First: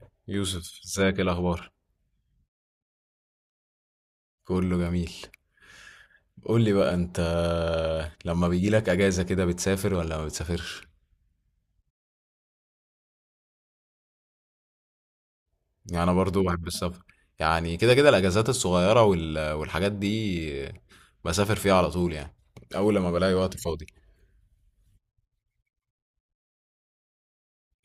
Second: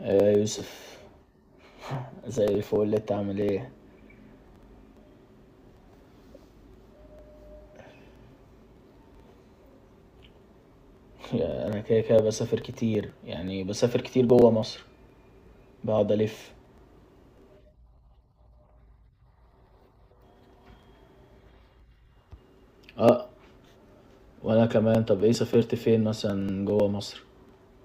آه، يوسف، يوسف. ازيك؟ ايه الاخبار؟ زي الفل، انت عامل ايه؟ كله جميل. قول لي بقى انت، لما بيجي لك اجازه كده بتسافر ولا ما بتسافرش؟ انا كده كده بسافر كتير، يعني بسافر كتير جوه مصر. يعني بقعد انا برضو الف. بحب السفر. يعني كده كده الاجازات الصغيره والحاجات دي بسافر فيها على طول، يعني اول لما اه، بلاقي وقت فاضي. وانا كمان. طب ايه سافرت فين مثلا جوه مصر؟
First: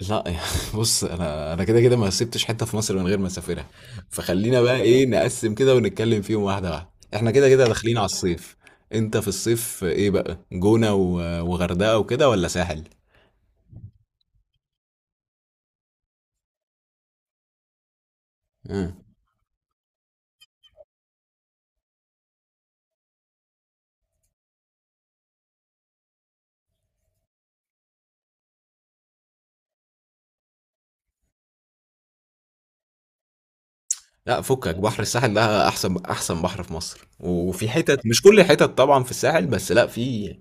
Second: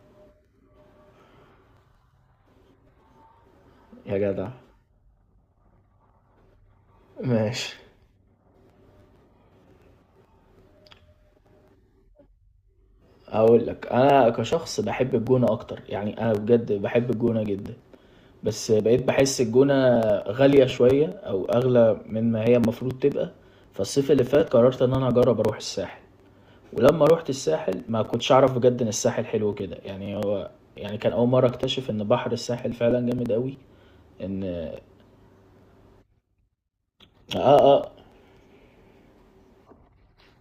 لا يعني. بص، انا كده كده ما سبتش حته في مصر من غير ما اسافرها. يا جدع. فخلينا بقى ايه، نقسم كده ونتكلم فيهم واحده واحده. احنا كده كده ماشي. داخلين على الصيف. انت في الصيف ايه بقى، جونه وغردقه وكده ولا ساحل؟ اقول لك، انا كشخص بحب الجونة اكتر، يعني انا بجد بحب الجونة جدا. بس آه. بقيت بحس الجونة غالية شوية او اغلى من ما هي المفروض تبقى. فالصيف اللي فات قررت ان انا اجرب اروح الساحل، ولما روحت الساحل ما كنتش اعرف بجد ان الساحل حلو كده. يعني هو يعني كان اول مره اكتشف ان بحر الساحل فعلا جامد قوي. لا، ان فكك، اه. بحر الساحل ده احسن احسن بحر في مصر، اه. وفي اه. حتت، مش كل الحتت طبعا في الساحل، بس لا، في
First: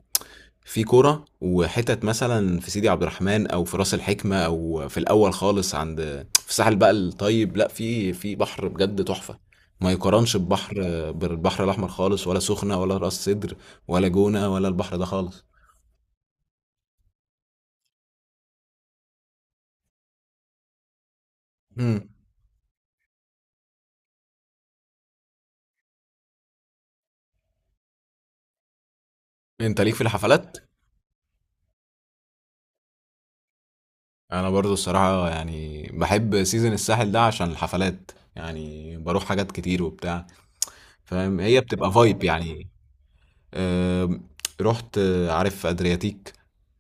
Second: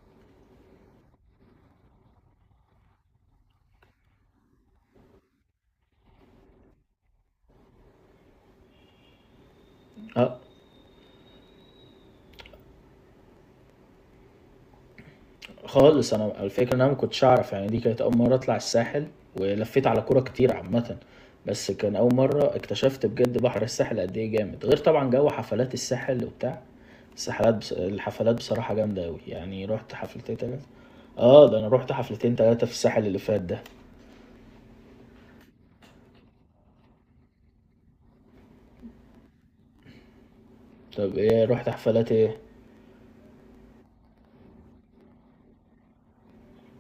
في كرة وحتت مثلا في سيدي عبد الرحمن او في راس الحكمة او في الاول خالص، عند في الساحل بقى الطيب، لا في بحر بجد تحفة، ما آه. يقارنش ببحر، بالبحر الاحمر خالص، ولا سخنة، ولا راس سدر، ولا جونة، ولا البحر ده خالص. خالص، انا الفكره ان انا ما كنتش اعرف، يعني دي كانت اول مره اطلع الساحل ولفيت على كوره كتير عامه. بس كان امم. اول مره اكتشفت بجد بحر الساحل قد ايه جامد، غير طبعا جو حفلات الساحل وبتاع الساحلات. الحفلات بصراحه جامده قوي، يعني انت رحت ليك في حفلتين الحفلات؟ تلاتة. اه، ده انا رحت حفلتين تلاتة في الساحل اللي فات ده. انا برضو الصراحة، يعني بحب سيزن الساحل ده عشان الحفلات، يعني بروح حاجات كتير وبتاع، طب فاهم؟ ايه هي رحت بتبقى حفلات فايب ايه؟ يعني. آم، رحت، عارف ادرياتيك؟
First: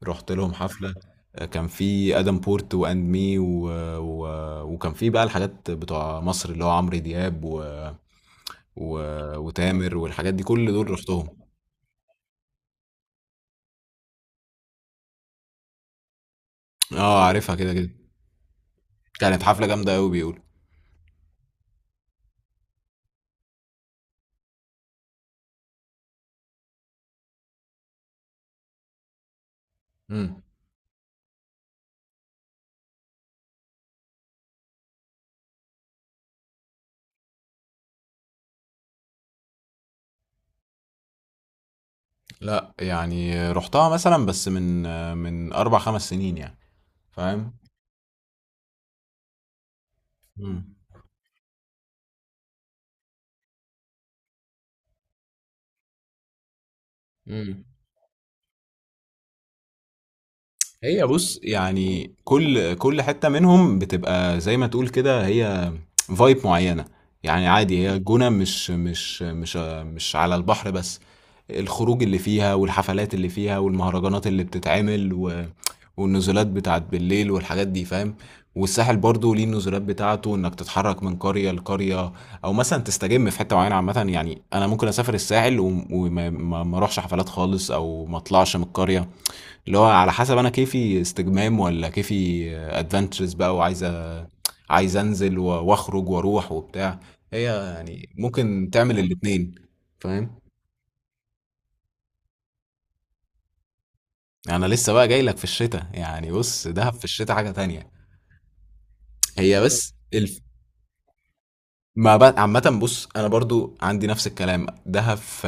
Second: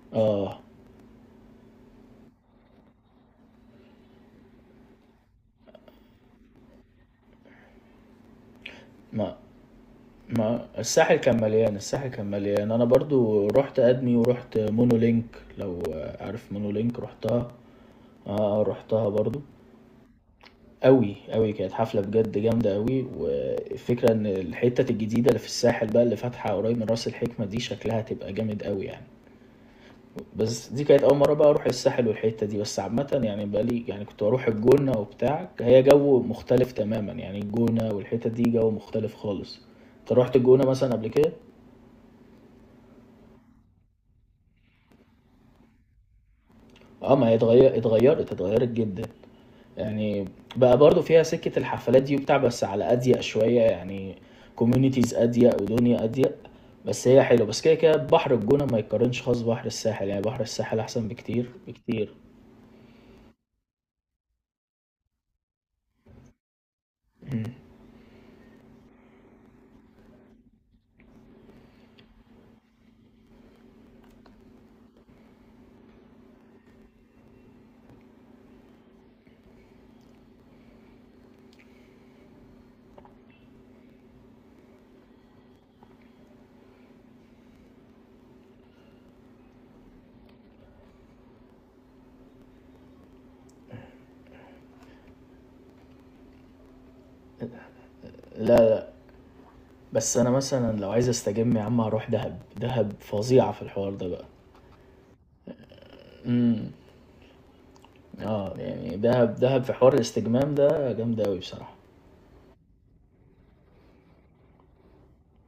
رحت لهم آه. حفلة. كان في ادم بورت واند مي و... وكان في بقى الحاجات بتوع مصر اللي هو عمرو دياب و... ما وتامر والحاجات دي، ما كل دول الساحل رحتهم. كان مليان، الساحل كان مليان. أنا برضو رُحت أدمي ورُحت مونولينك، لو عارف مونولينك، اه، رُحتها. عارفها كده كده. آه، رُحتها برضو. كانت حفلة جامدة قوي بيقول. أوي، أوي، كانت حفلة بجد جامدة أوي. والفكرة إن الحتت الجديدة اللي في الساحل بقى، اللي فاتحة قريب من راس الحكمة، دي شكلها هتبقى جامد أوي يعني. امم. بس دي كانت أول مرة بقى أروح الساحل والحتة دي بس عامة، يعني بقى لي يعني كنت بروح الجونة وبتاع، هي جو مختلف تماما، يعني الجونة والحتة دي جو مختلف خالص. أنت روحت الجونة مثلا قبل كده؟ لا يعني، رحتها مثلا بس من اربع خمس سنين يعني، اه، ما هي فاهم؟ اتغيرت اتغيرت جدا يعني. بقى برضو فيها سكة الحفلات دي وبتاع، بس على أضيق شوية يعني، كوميونيتيز أضيق ودنيا أضيق. بس هي حلوة، بس امم. كده كده بحر الجونة ما يتقارنش خالص بحر الساحل، يعني بحر الساحل هي، أحسن بص، بكتير بكتير. يعني كل حتة منهم بتبقى زي ما تقول كده، هي فايب معينة. يعني عادي، هي الجونة مش على البحر بس، الخروج اللي فيها والحفلات اللي فيها والمهرجانات اللي بتتعمل والنزولات بتاعت بالليل والحاجات دي، فاهم؟ والساحل برضو ليه النزولات بتاعته، انك تتحرك من قرية لقرية او مثلا تستجم في حتة معينة. عامة يعني انا ممكن اسافر الساحل وم- وما ما- ما اروحش حفلات خالص، او ما اطلعش من القرية، اللي هو على حسب انا، كيفي استجمام ولا كيفي ادفنتشرز بقى، وعايز عايز انزل واخرج واروح وبتاع. هي يعني ممكن تعمل الاتنين. بس أنا فاهم؟ مثلًا لو عايز أستجم يا عم هاروح دهب، دهب فظيعة في الحوار ده بقى. انا لسه بقى جاي لك في الشتاء، يعني إمم. بص، دهب في الشتاء حاجة تانية. آه، يعني دهب هي دهب في حوار بس الاستجمام ده جامدة أوي بصراحة. ما بقى. عامة بُص، أنا برضه عندي نفس الكلام، دهب ف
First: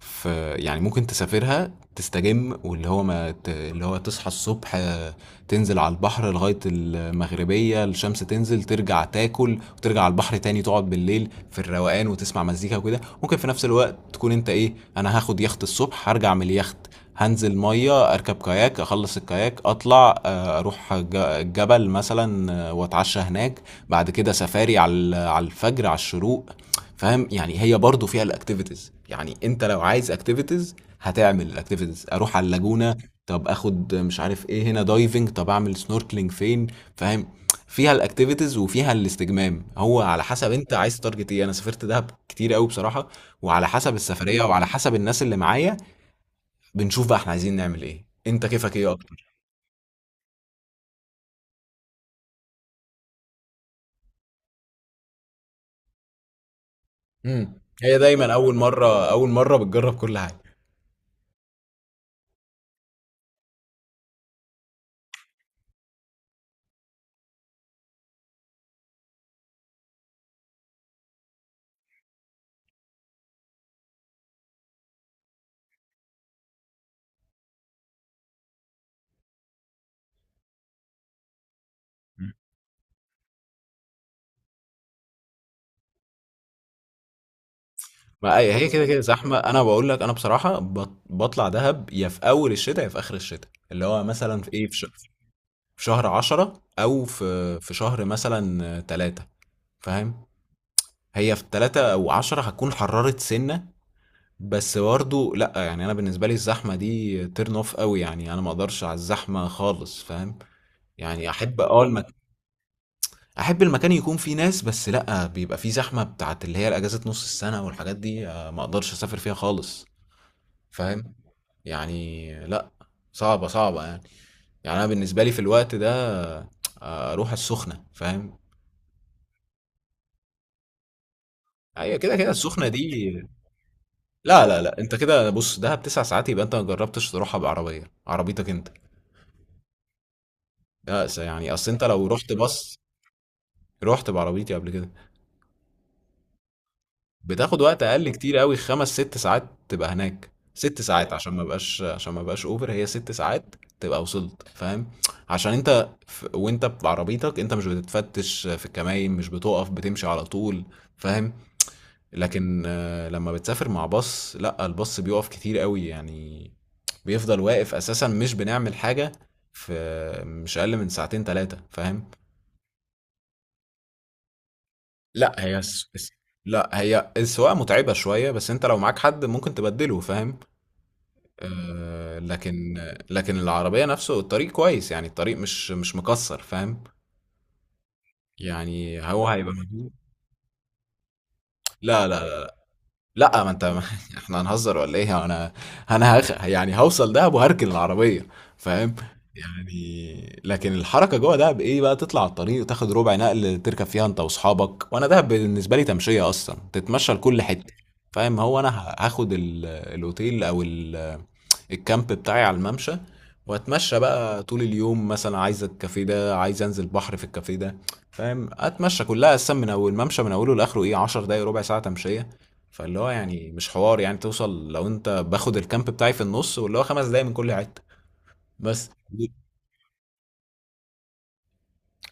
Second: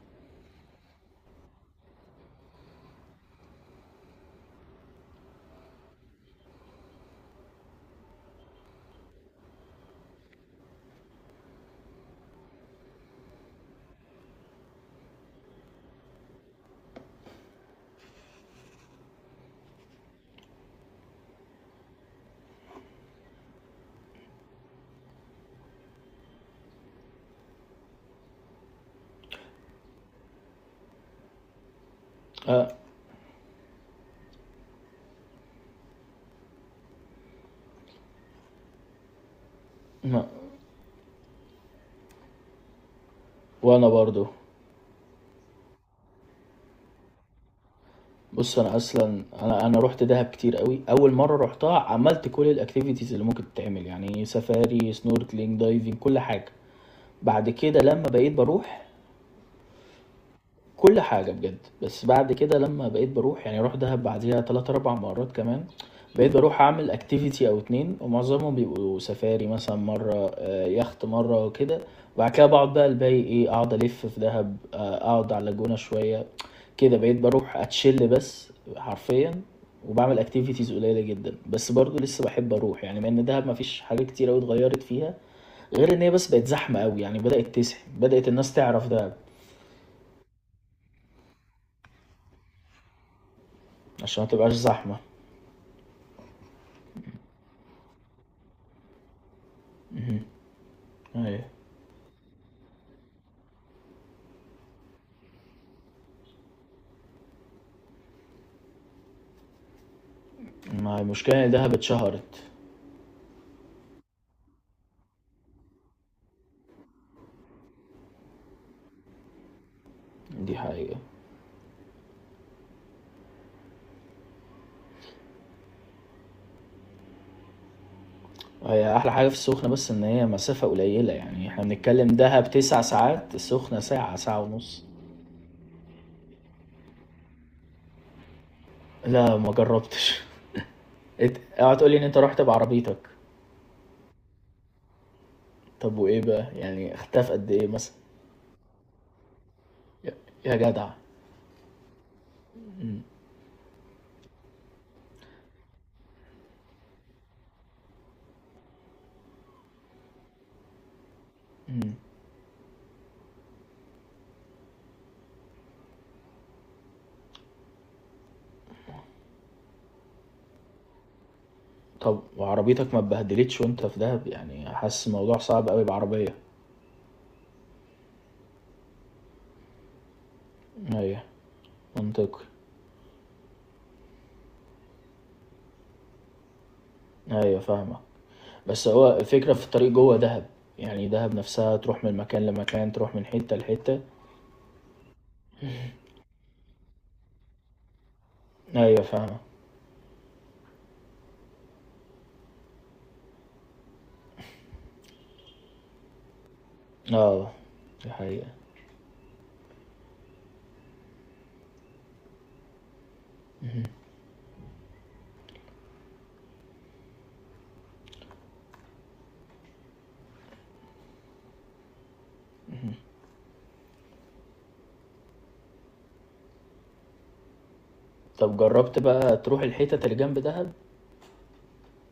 ف يعني ممكن تسافرها تستجم، واللي هو ما ت اللي هو تصحى الصبح، تنزل على البحر لغاية المغربية، الشمس تنزل، ترجع تاكل وترجع على البحر تاني، تقعد بالليل في الروقان وتسمع مزيكا وكده. ممكن في نفس الوقت تكون أنت، إيه، أنا هاخد يخت الصبح، هارجع من اليخت، هانزل مَيّة، أركب كاياك، أخلّص الكاياك، أطلع، أروح جبل مثلًا، وأتعشى هناك، بعد كده سفاري على على الفجر على الشروق. فاهم؟ يعني هي برضو فيها الاكتيفيتيز. يعني انت لو عايز اكتيفيتيز هتعمل الاكتيفيتيز. اروح على آه. اللاجونة، طب اخد مش عارف ايه هنا دايفنج، طب اعمل سنوركلينج فين، فاهم؟ فيها الاكتيفيتيز وفيها الاستجمام، هو على ما. حسب انت عايز تارجت ايه. انا سافرت دهب كتير قوي بصراحة، وعلى وأنا حسب برضه. السفرية وعلى حسب الناس اللي معايا، بنشوف بقى احنا عايزين نعمل ايه. انت بُص، أنا كيفك ايه أصلًا اكتر؟ أنا رُحت دهب كتير أوي. أول مرّة رُحتها عملت كل الactivities اللي ممكن تتعمل، يعني سفاري، snorkeling، diving، كل حاجة. امم. بعد كده هي لمّا دايما بقيت اول باروح مرة اول مرة بتجرب كل حاجة. كل حاجة بجد. بس بعد كده لمّا بقيت باروح، يعني أروح دهب بعديها 3، 4 مرات كمان، بقيت باروح أعمل activity أو 2، ومعظمهم بيبقوا سفاري مثلًا مرة، يخت مرة كده. وبعد كده باقعد بقى الباقي إيه، أقعد ألِف في دهب، آه، أقعد على اللاجونة شوية. كده بقيت باروح أتشِل بس حرفيًا، وباعمل activities قليلة جدًا. بس برضه لسه باحب أروح، يعني مع إن دهب ما فيش حاجات كتير أوي اتغيّرت فيها، غير إن هي بس بقت زحمة أوي، يعني بدأت تزحم، بدأت ما الناس هي، كده تعرف كده دهب. زحمه. انا بقول لك انا بصراحه بطلع دهب يا في اول الشتاء يا في اخر الشتاء، اللي هو عشان ما مثلا تبقاش في، ايه، زحمة. في شهر عشرة، او في شهر مثلا تلاتة، فاهم؟ هي ايوه. في تلاتة او عشرة هتكون حررت سنه. بس برضه، لا يعني، انا بالنسبه لي الزحمه دي تيرن اوف قوي، يعني انا ما اقدرش على الزحمه خالص، فاهم؟ ما هي يعني المشكلة ان احب، دهب اتشهرت. احب المكان يكون فيه ناس، بس لا بيبقى فيه زحمه بتاعت اللي هي الاجازه نص السنه والحاجات دي، ما اقدرش اسافر فيها خالص. دي حقيقة. فاهم؟ يعني لأ، صعبة، صعبة يعني. يعني أنا بالنسبة لي في الوقت ده، أروح السخنة، فاهم؟ هي أحلى حاجة في السخنة بس إن هي مسافة قليلة، يعني احنا هي بنتكلم كده، كده دهب السخنة تسع دي. ساعات، السخنة ساعة ساعة لا، لا، لأ، ونص. أنت كده بُص، دهب 9 ساعات يبقى أنت ما جرّبتش تروحها بعربية، عربيتك أنت. لا، ما جربتش. لأ، يعني أصل اوعى أنت تقولي إن لو أنت رُحت رحت bus... بعربيتك. رُحت بعربيتي قبل كده. طب وإيه بقى، يعني اختفى قد بتاخد إيه وقت مثلا؟ اقل كتير قوي، خمس ست ساعات. تبقى يا. هناك يا ست جدع. ساعات، عشان ما بقاش اوفر، هي ست ساعات تبقى وصلت، فاهم؟ عشان انت وانت بعربيتك انت مش بتتفتش في الكماين، مش بتقف، بتمشي على طول، فاهم؟ مم. لكن لما بتسافر مع باص، لا، الباص بيقف كتير قوي يعني، بيفضل واقف اساسا، مش بنعمل حاجة. في مش اقل من ساعتين ثلاثة، فاهم؟ طب وعربيتك ما اتبهدلتش وأنت في دهب؟ يعني حاسس لا الموضوع هي صعب أوي الس- الس- بعربية. لا هي السواقة متعبة شوية، بس انت لو معاك حد ممكن تبدله، فاهم؟ أيوة. آه، منطقي. لكن لكن العربية نفسه الطريق كويس، يعني الطريق مش مكسر، فاهم؟ أيوة، فاهمك. بس يعني هو هو الفكرة هيبقى في الطريق مجهود. جوه دهب، يعني دهب نفسها تروح لا، من لا، مكان لا، لمكان، تروح من لا، ما حتة انت ما لحتة. احنا هنهزر ولا ايه، انا يعني هوصل دهب وهركن العربية، فاهم؟ ايوه فاهمة. يعني، لكن الحركة جوه دهب، ايه بقى، تطلع على الطريق وتاخد ربع نقل تركب فيها انت واصحابك. وانا دهب بالنسبة لي تمشية اصلا، تتمشى لكل اه، حتة. دي فاهم؟ حقيقة. هو انا هاخد الاوتيل او الكامب بتاعي على الممشى، واتمشى بقى طول اليوم، مثلا عايز الكافيه ده، عايز انزل بحر في الكافيه ده، فاهم؟ اتمشى كلها اصلا من اول الممشى من اوله لاخره، ايه، 10 دقايق ربع ساعه تمشيه. فاللي هو يعني مش حوار، يعني توصل لو انت باخد الكامب بتاعي في النص، واللي هو خمس دقايق من كل حته. طب بس، جربت بقى تروح الحتت اللي جنب دهب؟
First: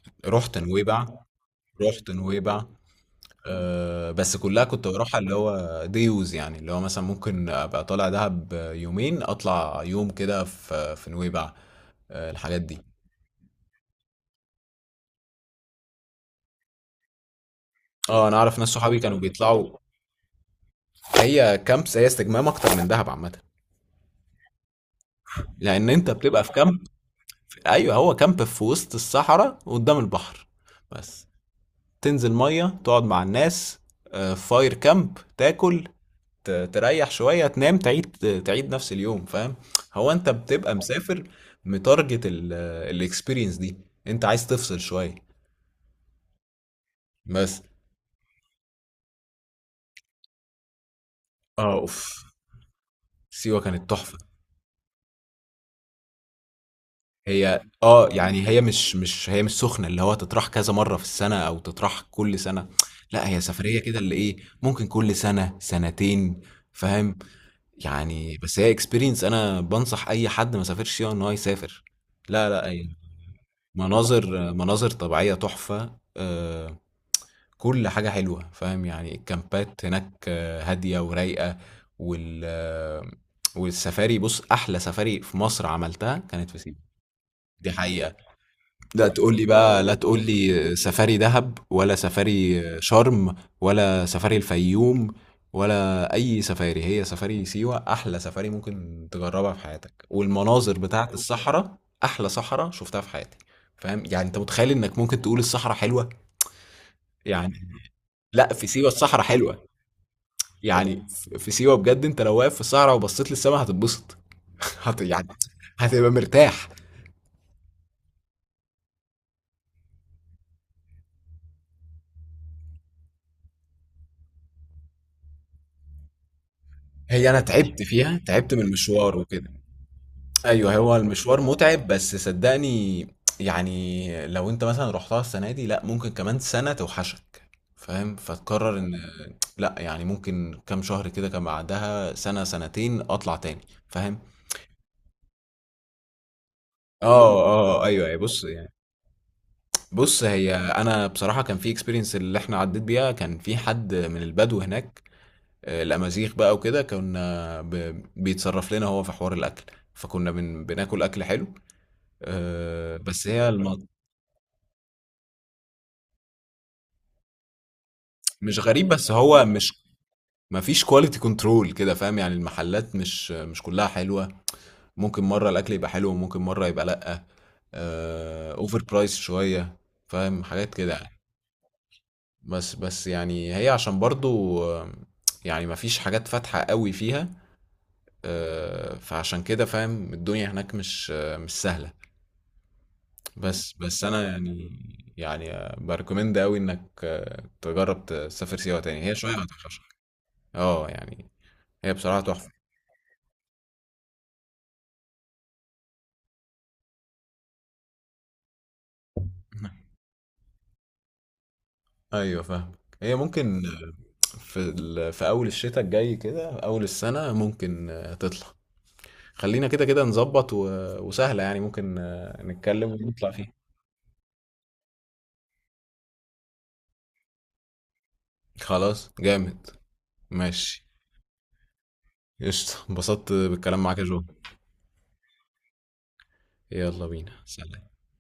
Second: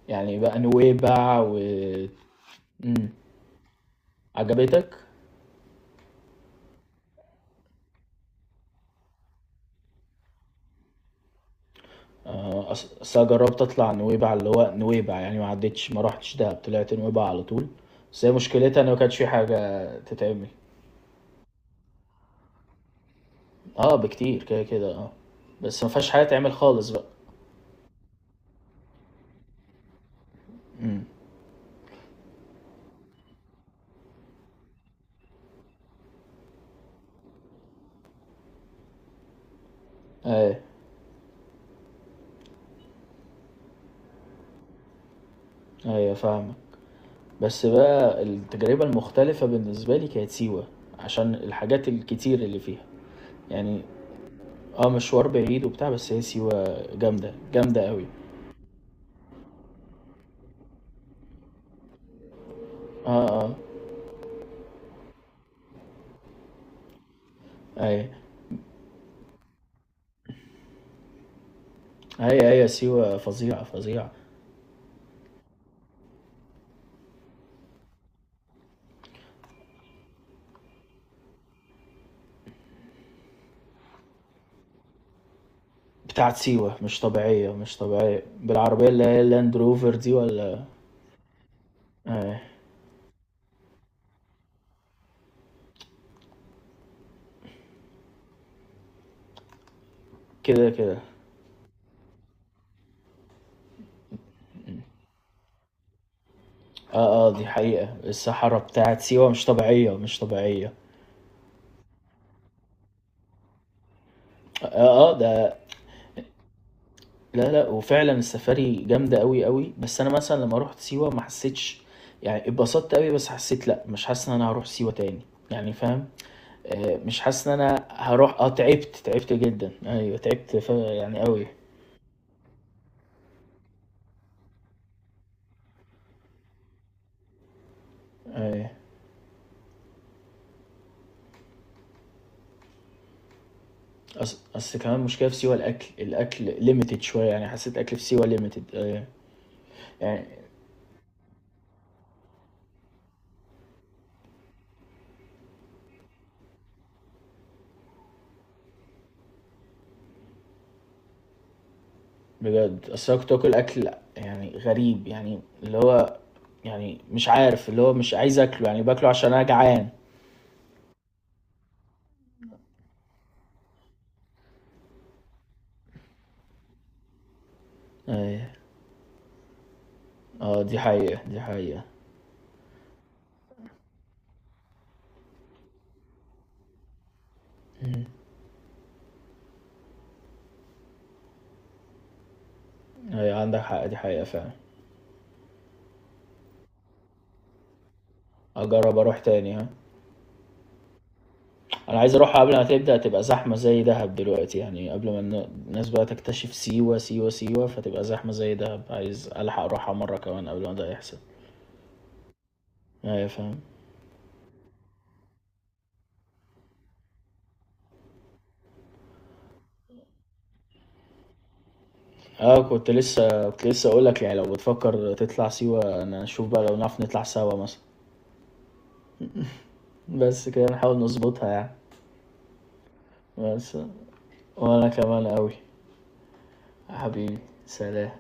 يعني بقى رحت نويبع، نويبع و. رحت نويبع. مم. أه، بس كلها كنت عجبتك. بروحها اللي هو ديوز، يعني اللي هو مثلا ممكن ابقى طالع دهب يومين، اطلع يوم كده في نويبع. آه، الحاجات آه، دي. أصل أنا جربت أطلع نويبع، اللي هو نويبع يعني ما عدتش، ما رحتش دهب، طلعت نويبع على طول. بس اه، هي انا اعرف ناس مشكلتها إن ما صحابي كانش كانوا في بيطلعوا. حاجة تتعمل. هي كامبس، هي استجمام اكتر من دهب عامه. اه، بكتير كده كده، اه. بس ما لان فيهاش انت حاجة بتبقى تعمل في كامب. خالص بقى. ايوه، هو كامب في وسط الصحراء قدام البحر. امم. بس تنزل ميه، تقعد مع الناس، فاير كامب، تاكل، تريح شويه، تنام، تعيد نفس اليوم، فاهم؟ هو انت ايوه. بتبقى مسافر، متارجت الاكسبيرينس دي، انت عايز تفصل شويه. ايوه فاهمك. بس، بس بقى التجربة المختلفة بالنسبة لي كانت سيوة، عشان اه، الحاجات اوف، الكتير اللي فيها سيوه يعني. كانت تحفه. اه، مشوار بعيد وبتاع، بس هي سيوة جامدة هي جامدة قوي. يعني، هي مش مش هي مش سخنه اللي هو تطرح كذا مره في السنه او تطرح كل سنه. اه. لا، هي اه. سفريه كده اللي ايه، ممكن كل سنه سنتين، فاهم؟ اي. يعني بس هي اكسبيرينس، انا بنصح اي حد ما سافرش فيها ان هو يسافر. هي لا، لا، هي اي، سيوة فظيعة فظيعة. مناظر طبيعيه تحفه، آه، كل حاجه حلوه، فاهم؟ يعني الكامبات هناك، هاديه ورايقه، وال آه، والسفاري، بص احلى سفاري في مصر عملتها بتاعت كانت في سيوة سيوه. مش طبيعية دي مش حقيقه. طبيعية، بالعربية اللي هي اللاند لا روفر دي تقول ولا. لي سفاري دهب ولا آه. سفاري شرم ولا سفاري الفيوم ولا اي سفاري، هي سفاري سيوة احلى سفاري ممكن تجربها في حياتك، كده والمناظر كده. بتاعت الصحراء احلى صحراء شفتها في حياتي. فاهم؟ يعني انت متخيل انك ممكن تقول الصحراء حلوة؟ اه، اه، دي يعني حقيقة، لا، الصحراء في سيوة بتاعت الصحراء سيوة مش حلوة طبيعية مش طبيعية. يعني. في سيوة بجد انت لو واقف في الصحراء وبصيت للسماء هتتبسط. اه اه يعني ده. هتبقى مرتاح. لا، لأ، وفعلًا السفاري جامدة أوي، أوي. بس أنا مثلًا لمّا رُحت سيوة ما حسيتش، يعني اتبسطت أوي بس حسيت لأ، مش حاسس إن أنا هاروح سيوة تاني، يعني فاهم. مش هي انا حاسس إن تعبت أنا فيها، هاروح. آه، تعبت من تعبت، المشوار تعبت وكده. جدًا، أيوه تعبت، ف أيوه، هو يعني المشوار أوي. متعب، بس صدّقني يعني، لو أنت مثلًا رُحتها السنة دي، لأ، ممكن كمان سنة توحشك، فاهم؟ أيوه. فتقرر إن لأ، يعني ممكن كام شهر كده كان، بعدها سنة، سنتين أطلع تاني، فاهم؟ أصل كمان المشكلة في سيوة الأكل، الأكل limited شوية، آه، يعني حسيت آه، الأكل في أيوه، أيوه، سيوة limited. أيوه. بُص، يعني هي أنا بصراحة كان في experience اللي إحنا عدّيت بيها، كان في حد من البدو هناك، الأمازيغ بقى وكده، كنا بيتصرّف لنا هو في حوار الأكل، فكنا بناكل أكل حلو. بجد، أصل أنا بس كنت هي باكل أكل يعني غريب، يعني اللي هو يعني مش عارف، اللي هو مش عايز مش آكله، يعني غريب، باكله بس عشان أنا هو مش جعان. ما فيش كواليتي كنترول كده، فاهم؟ يعني المحلات مش كلها حلوة. ممكن مرة الأكل يبقى حلو، وممكن مرة يبقى لأ. أيوه. اوفر برايس شوية، فاهم؟ اه، حاجات دي كده يعني. حقيقة، دي حقيقة. بس يعني هي، عشان برضو، يعني ما فيش حاجات فاتحة قوي فيها، مم. فعشان كده، فاهم؟ الدنيا هناك مش سهلة. هي عندك بس حق، دي بس أنا حقيقة فعلا. يعني، يعني بريكومند قوي إنك، تجرب تسافر سيوة اجرب تاني، هي اروح شوية تاني، ها. هتوحشك. اه يعني، هي انا عايز بصراحة اروح تحفة. قبل ما تبدأ تبقى زحمة زي دهب دلوقتي، يعني قبل ما الناس بقى تكتشف سيوة سيوة فتبقى زحمة زي دهب، عايز الحق اروحها مرة كمان قبل ما ده يحصل. ايوه فاهم. هي ايوه فاهم. ممكن في اول الشتاء الجاي كده، اول السنه ممكن، تطلع. خلينا كده كده نظبط وسهله يعني، ممكن اه، كنت نتكلم ونطلع لسه فيه. كنت لسه اقول لك، يعني لو بتفكر تطلع سيوة انا اشوف بقى لو نعرف نطلع سوا مثلا. خلاص، جامد، بس كده ماشي، نحاول نظبطها يعني. قشطة. انبسطت بس. بالكلام معاك يا جو. وانا كمان قوي. يلا بينا، حبيبي. سلام. سلام.